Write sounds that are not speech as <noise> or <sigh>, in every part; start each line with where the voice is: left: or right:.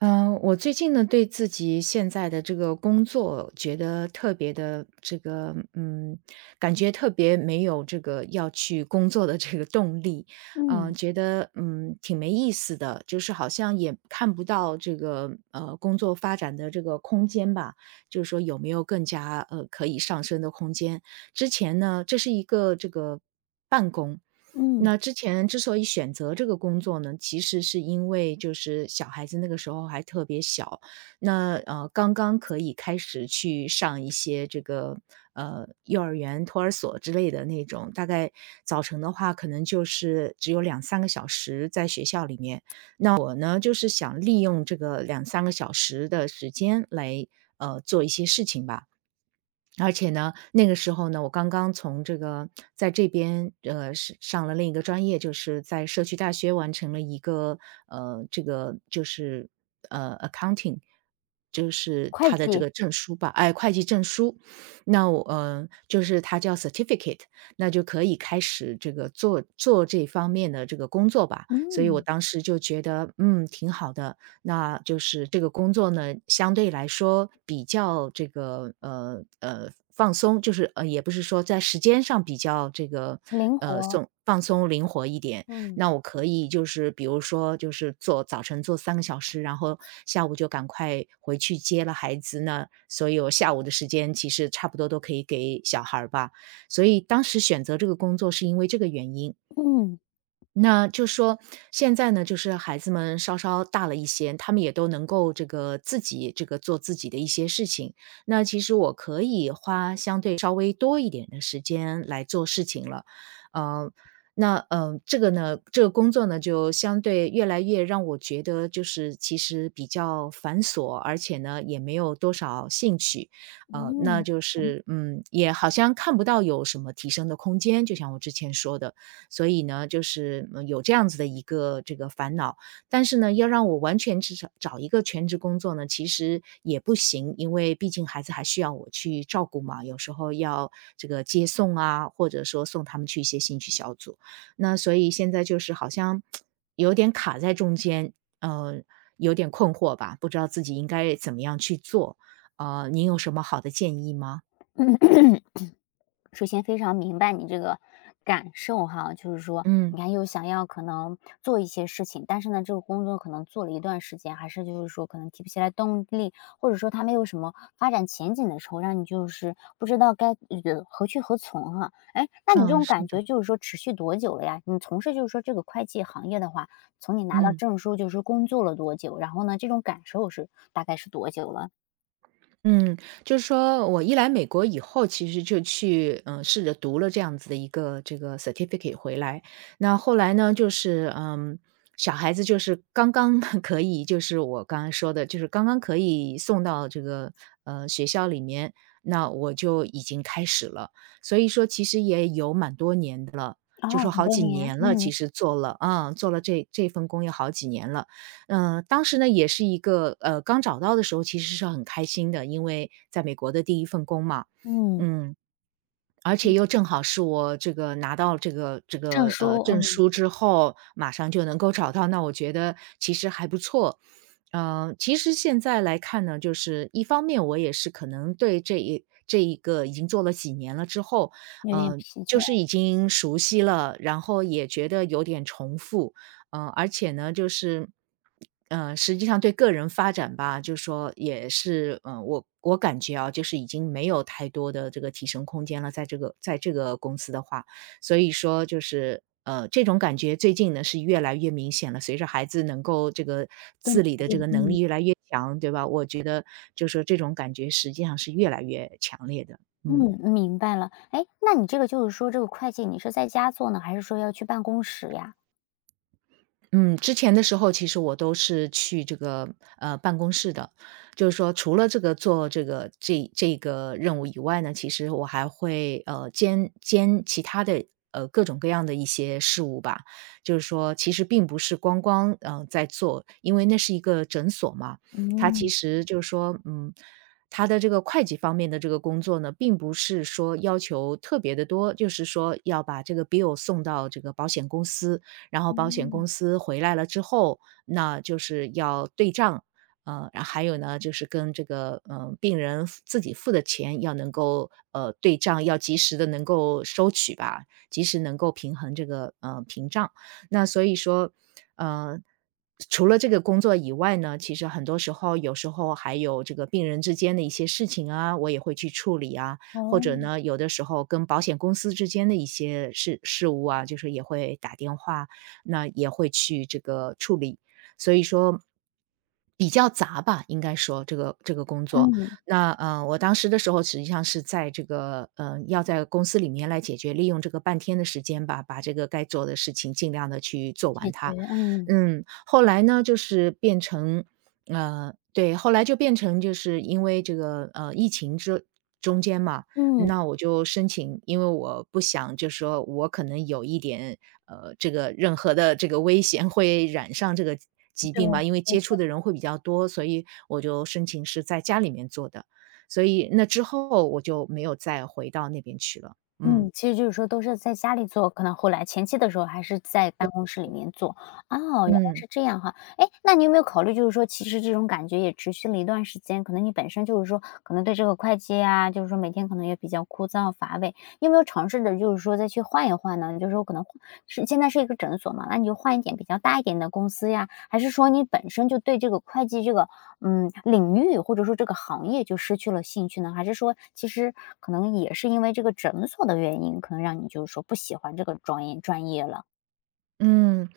right: 我最近呢，对自己现在的这个工作觉得特别的这个，感觉特别没有这个要去工作的这个动力，嗯、
left: 嗯，
right: 觉得嗯挺没意思的，就是好像也看不到这个工作发展的这个空间吧，就是说有没有更加可以上升的空间。之前呢，这是一个这个
left: 嗯，
right: 那之前之所以选择这个工作呢，其实是因为就是小孩子那个时候还特别小，那刚刚可以开始去上一些这个幼儿园、托儿所之类的那种，大概早晨的话可能就是只有两三个小时在学校里面。那我呢就是想利用这个两三个小时的时间来做一些事情吧。而且呢，那个时候呢，我刚刚从这个在这边，是上了另一个专业，就是在社区大学完成了一个，呃，这个就是，accounting，就是
left: 会
right: 他的这
left: 计，
right: 个证书吧，哎，会计证书。那我，就是它叫 certificate，那就可以开始这个做这方面的这个工作吧。所以我
left: 嗯，
right: 当时就觉得，嗯，挺好的。那就是这个工作呢，相对来说比较这个放松，就是也不是说在时间上比较这个
left: 灵活，
right: 放松灵活一点。
left: 嗯，
right: 那我可以就是比如说就是做早晨做三个小时，然后下午就赶快回去接了孩子呢，所以我下午的时间其实差不多都可以给小孩儿吧。所以当时选择这个工作是因为这个原因。
left: 嗯，
right: 那就说现在呢，就是孩子们稍稍大了一些，他们也都能够这个自己这个做自己的一些事情。那其实我可以花相对稍微多一点的时间来做事情了，呃，这个呢，这个工作呢，就相对越来越让我觉得就是其实比较繁琐，而且呢也没有多少兴趣，那
left: 嗯。
right: 就是嗯，也好像看不到有什么提升的空间，就像我之前说的。所以呢，就是有这样子的一个这个烦恼。但是呢，要让我完全去找一个全职工作呢，其实也不行，因为毕竟孩子还需要我去照顾嘛，有时候要这个接送啊，或者说送他们去一些兴趣小组。那所以现在就是好像有点卡在中间，呃，有点困惑吧，不知道自己应该怎么样去做。您有什么好的建议吗？
left: 嗯。首先非常明白你这个感受哈，就是说，
right: 嗯，
left: 你看又想要可能做一些事情，但是呢，这个工作可能做了一段时间，还是就是说可能提不起来动力，或者说它没有什么发展前景的时候，让你就是不知道该何去何从哈、哎，那你这
right: 嗯，
left: 种
right: 是
left: 感
right: 的，
left: 觉就是说持续多久了呀？你从事就是说这个会计行业的话，从你拿到
right: 嗯。
left: 证书就是说工作了多久？然后呢，这种感受是大概是多久了？
right: 嗯，就是说我一来美国以后，其实就去，试着读了这样子的一个这个 certificate 回来。那后来呢，就是，嗯，小孩子就是刚刚 <laughs> 可以，就是我刚刚说的，就是刚刚可以送到这个学校里面，那我就已经开始了。所以说，其实也有蛮多年的了，就
left: 哦，
right: 说
left: 很
right: 好
left: 多
right: 几
left: 年，
right: 年了，其
left: 嗯
right: 实做了，嗯，做了这份工也好几年了。当时呢也是一个刚找到的时候其实是很开心的，因为在美国的第一份工嘛。
left: 嗯，
right: 嗯，而且又正好是我这个拿到这个这
left: 证
right: 个，
left: 书，
right: 呃，证
left: 嗯，
right: 书之后，马上就能够找到，那我觉得其实还不错。嗯，其实现在来看呢，就是一方面我也是可能对这一个已经做了几年了之后，
left: 有点
right: 嗯，
left: 疲
right: 就是
left: 倦。
right: 已经熟悉了，然后也觉得有点重复。而且呢，就是，嗯，实际上对个人发展吧，就说也是，嗯，我感觉啊，就是已经没有太多的这个提升空间了，在这个公司的话，所以说就是。这种感觉最近呢是越来越明显了。随着孩子能够这个
left: 炖
right: 自
left: 独
right: 理的这个能力
left: 立
right: 越来越强，对吧？我觉得就说这种感觉实际上是越来越强烈的。嗯。
left: 嗯，嗯，明白了。哎，那你这个就是说这个会计你是在家做呢，还是说要去办公室呀？
right: 嗯，之前的时候其实我都是去这个办公室的，就是说除了这个做这个这个任务以外呢，其实我还会兼其他的各种各样的一些事务吧。就是说，其实并不是光光在做，因为那是一个诊所嘛，它其
left: 嗯，
right: 实就是说嗯。他的这个会计方面的这个工作呢，并不是说要求特别的多，就是说要把这个 bill 送到这个保险公司，然后保险
left: 嗯，
right: 公司回来了之后，那就是要对账，然后还有呢，就是跟这个病人付自己付的钱要能够对账，要及时的能够收取吧，及时能够平衡这个屏障。那所以说，呃，除了这个工作以外呢，其实很多时候，有时候还有这个病人之间的一些事情啊，我也会去处理啊，或
left: 哦，
right: 者呢，有的时候跟保险公司之间的一些事务啊，就是也会打电话，那也会去这个处理。所以说比较杂吧，应该说这个工作。
left: 嗯，
right: 那嗯，我当时的时候实际上是在这个嗯，要在公司里面来解决，利用这个半天的时间吧，把这个该做的事情尽量的去做完
left: 解决，
right: 它。
left: 嗯，
right: 嗯，后来呢，就是变成对，后来就变成就是因为这个疫情之中间嘛，
left: 嗯，
right: 那我就申请，因为我不想就是说我可能有一点，这个任何的这个危险会染上这个疾病
left: 对。
right: 吧，因为接触的人会比较多，所以我就申请是在家里面做的。所以那之后我就没有再回到那边去了，嗯。
left: 嗯，其实就是说都是在家里做，可能后来前期的时候还是在办公室里面做。哦，原来
right: 嗯。
left: 是这样哈。哎，那你有没有考虑就是说其实这种感觉也持续了一段时间，可能你本身就是说可能对这个会计啊，就是说每天可能也比较枯燥乏味，你有没有尝试着就是说再去换一换呢？就是说可能换是现在是一个诊所嘛，那你就换一点比较大一点的公司呀，还是说你本身就对这个会计这个领域或者说这个行业就失去了兴趣呢？还是说其实可能也是因为这个诊所的原因，可能让你就是说不喜欢这个专业了？
right: 嗯，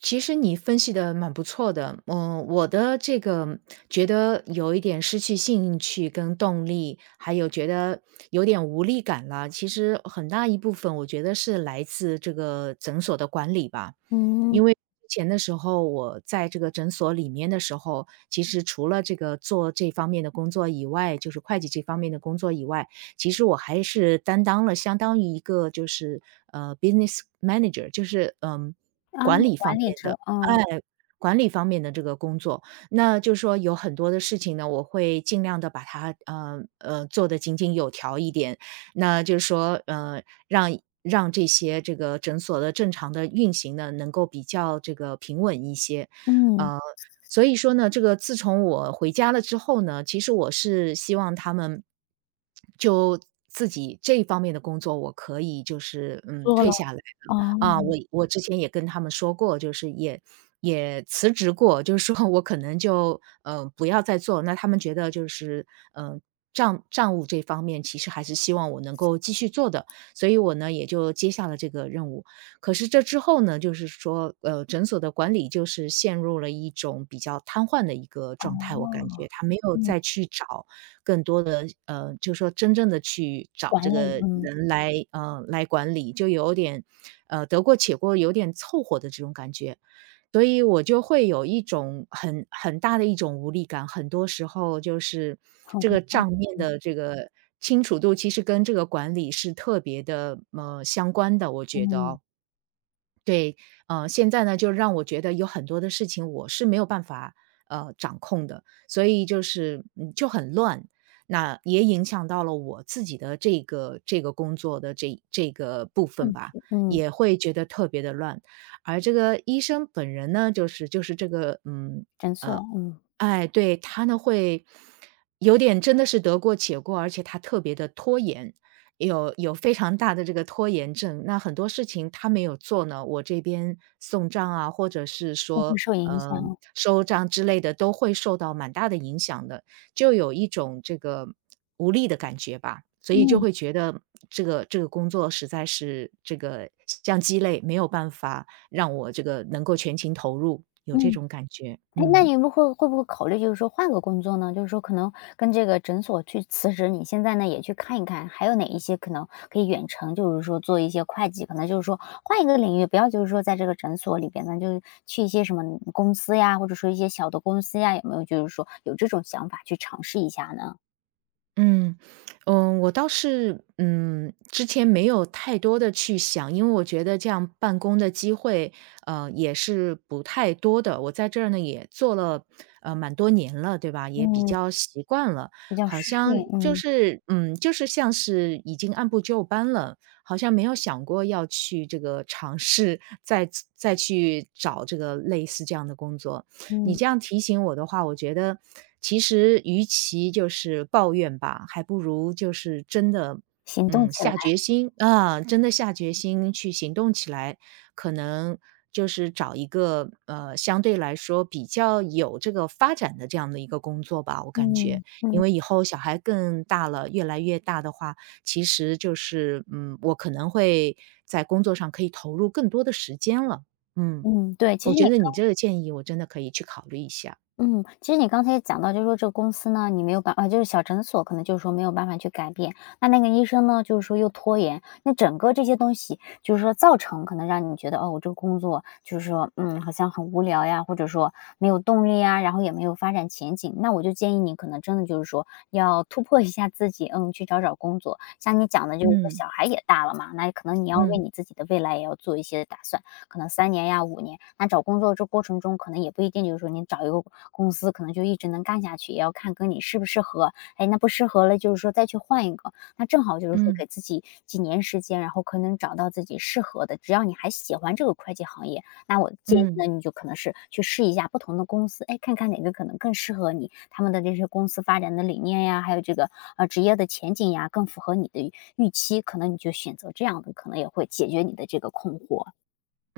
right: 其实你分析的蛮不错的。嗯，我的这个觉得有一点失去兴趣跟动力，还有觉得有点无力感了。其实很大一部分我觉得是来自这个诊所的管理吧。
left: 嗯，
right: 因为之前的时候，我在这个诊所里面的时候，其实除了这个做这方面的工作以外，就是会计这方面的工作以外，其实我还是担当了相当于一个就是，business manager，就是，嗯，
left: 啊，
right: 管理方
left: 管理
right: 面
left: 者，
right: 的。
left: 嗯，
right: 哎管理方面的这个工作。那就是说有很多的事情呢，我会尽量的把它，做得井井有条一点。那就是说，让让这些这个诊所的正常的运行呢，能够比较这个平稳一些。
left: 嗯，
right: 呃，所以说呢，这个自从我回家了之后呢，其实我是希望他们就自己这一方面的工作，我可以就是，嗯，
left: 做
right: 退
left: 了，
right: 下来。
left: 哦，
right: 啊，我之前也跟他们说过，就是也辞职过，就是说我可能就，嗯不要再做，那他们觉得就是，嗯呃账账务这方面其实还是希望我能够继续做的，所以我呢，也就接下了这个任务。可是这之后呢，就是说，诊所的管理就是陷入了一种比较瘫痪的一个状态，我感觉他没有
left: 嗯，
right: 再去找更多的就是说真正的去找
left: 管
right: 这
left: 理，
right: 个
left: 嗯，
right: 人来来管理，就有点，得过且过，有点凑合的这种感觉。所以我就会有一种很大的一种无力感，很多时候就是
left: 很
right: 这
left: 宏
right: 个
left: 大，
right: 账面的这个清楚度，其实跟这个管理是特别的相关的，我觉得
left: 嗯，
right: 哦。对，现在呢，就让我觉得有很多的事情我是没有办法掌控的，所以就是嗯就很乱，那也影响到了我自己的这个这个工作的这个部分
left: 兴
right: 吧，
left: 趣，嗯，
right: 也会觉得特别的乱。而这个医生本人呢，就是这个嗯
left: 诊所，嗯，
right: 哎，对，他呢会有点真的是得过且过，而且他特别的拖延，有非常大的这个拖延症。那很多事情他没有做呢，我这边送账啊，或者是
left: 都会
right: 说，
left: 受影响，
right: 收账之类的，都会受到蛮大的影响的，就有一种这个无力的感觉吧。所以就
left: 嗯，
right: 会觉得这个这个工作实在是这个像鸡肋，没有办法让我这个能够全情投入，有这
left: 嗯。
right: 种感觉，
left: 哎，那
right: 嗯。
left: 你们会不会考虑就是说换个工作呢？就是说可能跟这个诊所去辞职，你现在呢也去看一看，还有哪一些可能可以远程，就是说做一些会计，可能就是说换一个领域，不要就是说在这个诊所里边呢，就是去一些什么公司呀，或者说一些小的公司呀，有没有就是说有这种想法去尝试一下呢？
right: 嗯，嗯，我倒是，嗯，之前没有太多的去想，因为我觉得这样办公的机会，也是不太多的。我在这儿呢也做了，蛮多年了，对吧？也比
left: 嗯，
right: 较习惯了，
left: 比较
right: 好
left: 适应，
right: 像就
left: 嗯
right: 是，嗯，就是像是已经按部就班了，好像没有想过要去这个尝试再去找这个类似这样的工作。你
left: 嗯，
right: 这样提醒我的话，我觉得其实与其就是抱怨吧，还不如就是真的，
left: 行动
right: 嗯，
left: 起来，
right: 下决心啊，真的下决心去行动起来，可能就是找一个相对来说比较有这个发展的这样的一个工作吧，我感觉，
left: 嗯
right: 因
left: 嗯
right: 为以后小孩更大了，越来越大的话，其实就是嗯，我可能会在工作上可以投入更多的时间了，嗯。
left: 嗯，对，
right: 我觉得你这个建议我真的可以去考虑一下。
left: 其实你刚才也讲到，就是说这个公司呢，你没有办啊，就是小诊所可能就是说没有办法去改变，那那个医生呢，就是说又拖延，那整个这些东西就是说造成可能让你觉得哦，我这个工作就是说，好像很无聊呀，或者说没有动力呀，然后也没有发展前景。那我就建议你可能真的就是说要突破一下自己，去找找工作。像你讲的，就是说
right: 嗯，
left: 小孩也大了嘛，那可能你要为
right: 嗯，
left: 你自己的未来也要做一些打算。可能3年呀、5年。那找工作这过程中，可能也不一定就是说你找一个公司可能就一直能干下去，也要看跟你适不适合。哎，那不适合了，就是说再去换一个。那正好就是说
right: 嗯，
left: 给自己几年时间，然后可能找到自己适合的。只要你还喜欢这个会计行业，那我建议
right: 嗯。
left: 呢，你就可能是去试一下不同的公司，哎，看看哪个可能更适合你，他们的这些公司发展的理念呀，还有这个，职业的前景呀，更符合你的预期，可能你就选择这样的，可能也会解决你的这个困惑。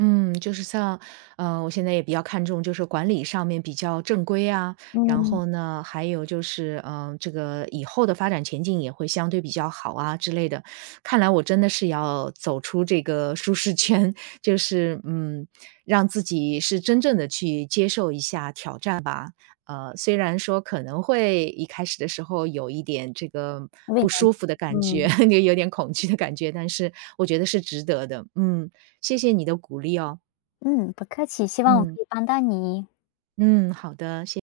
right: 嗯，就是像，我现在也比较看重，就是管理上面比较正规啊，然
left: 嗯。
right: 后呢，还有就是，嗯、这个以后的发展前景也会相对比较好啊之类的。看来我真的是要走出这个舒适圈，<laughs> 就是嗯，让自己是真正的去接受一下挑战吧。虽然说可能会一开始的时候有一点这个
left: 未
right: 不
left: 来
right: 舒服的感觉，
left: 嗯，
right: <laughs> 就有点恐惧的感觉，但是我觉得是值得的。嗯。谢谢你的鼓励哦，
left: 嗯，不客气，希望我可
right: 嗯，
left: 以帮到你。
right: 嗯，好的，谢谢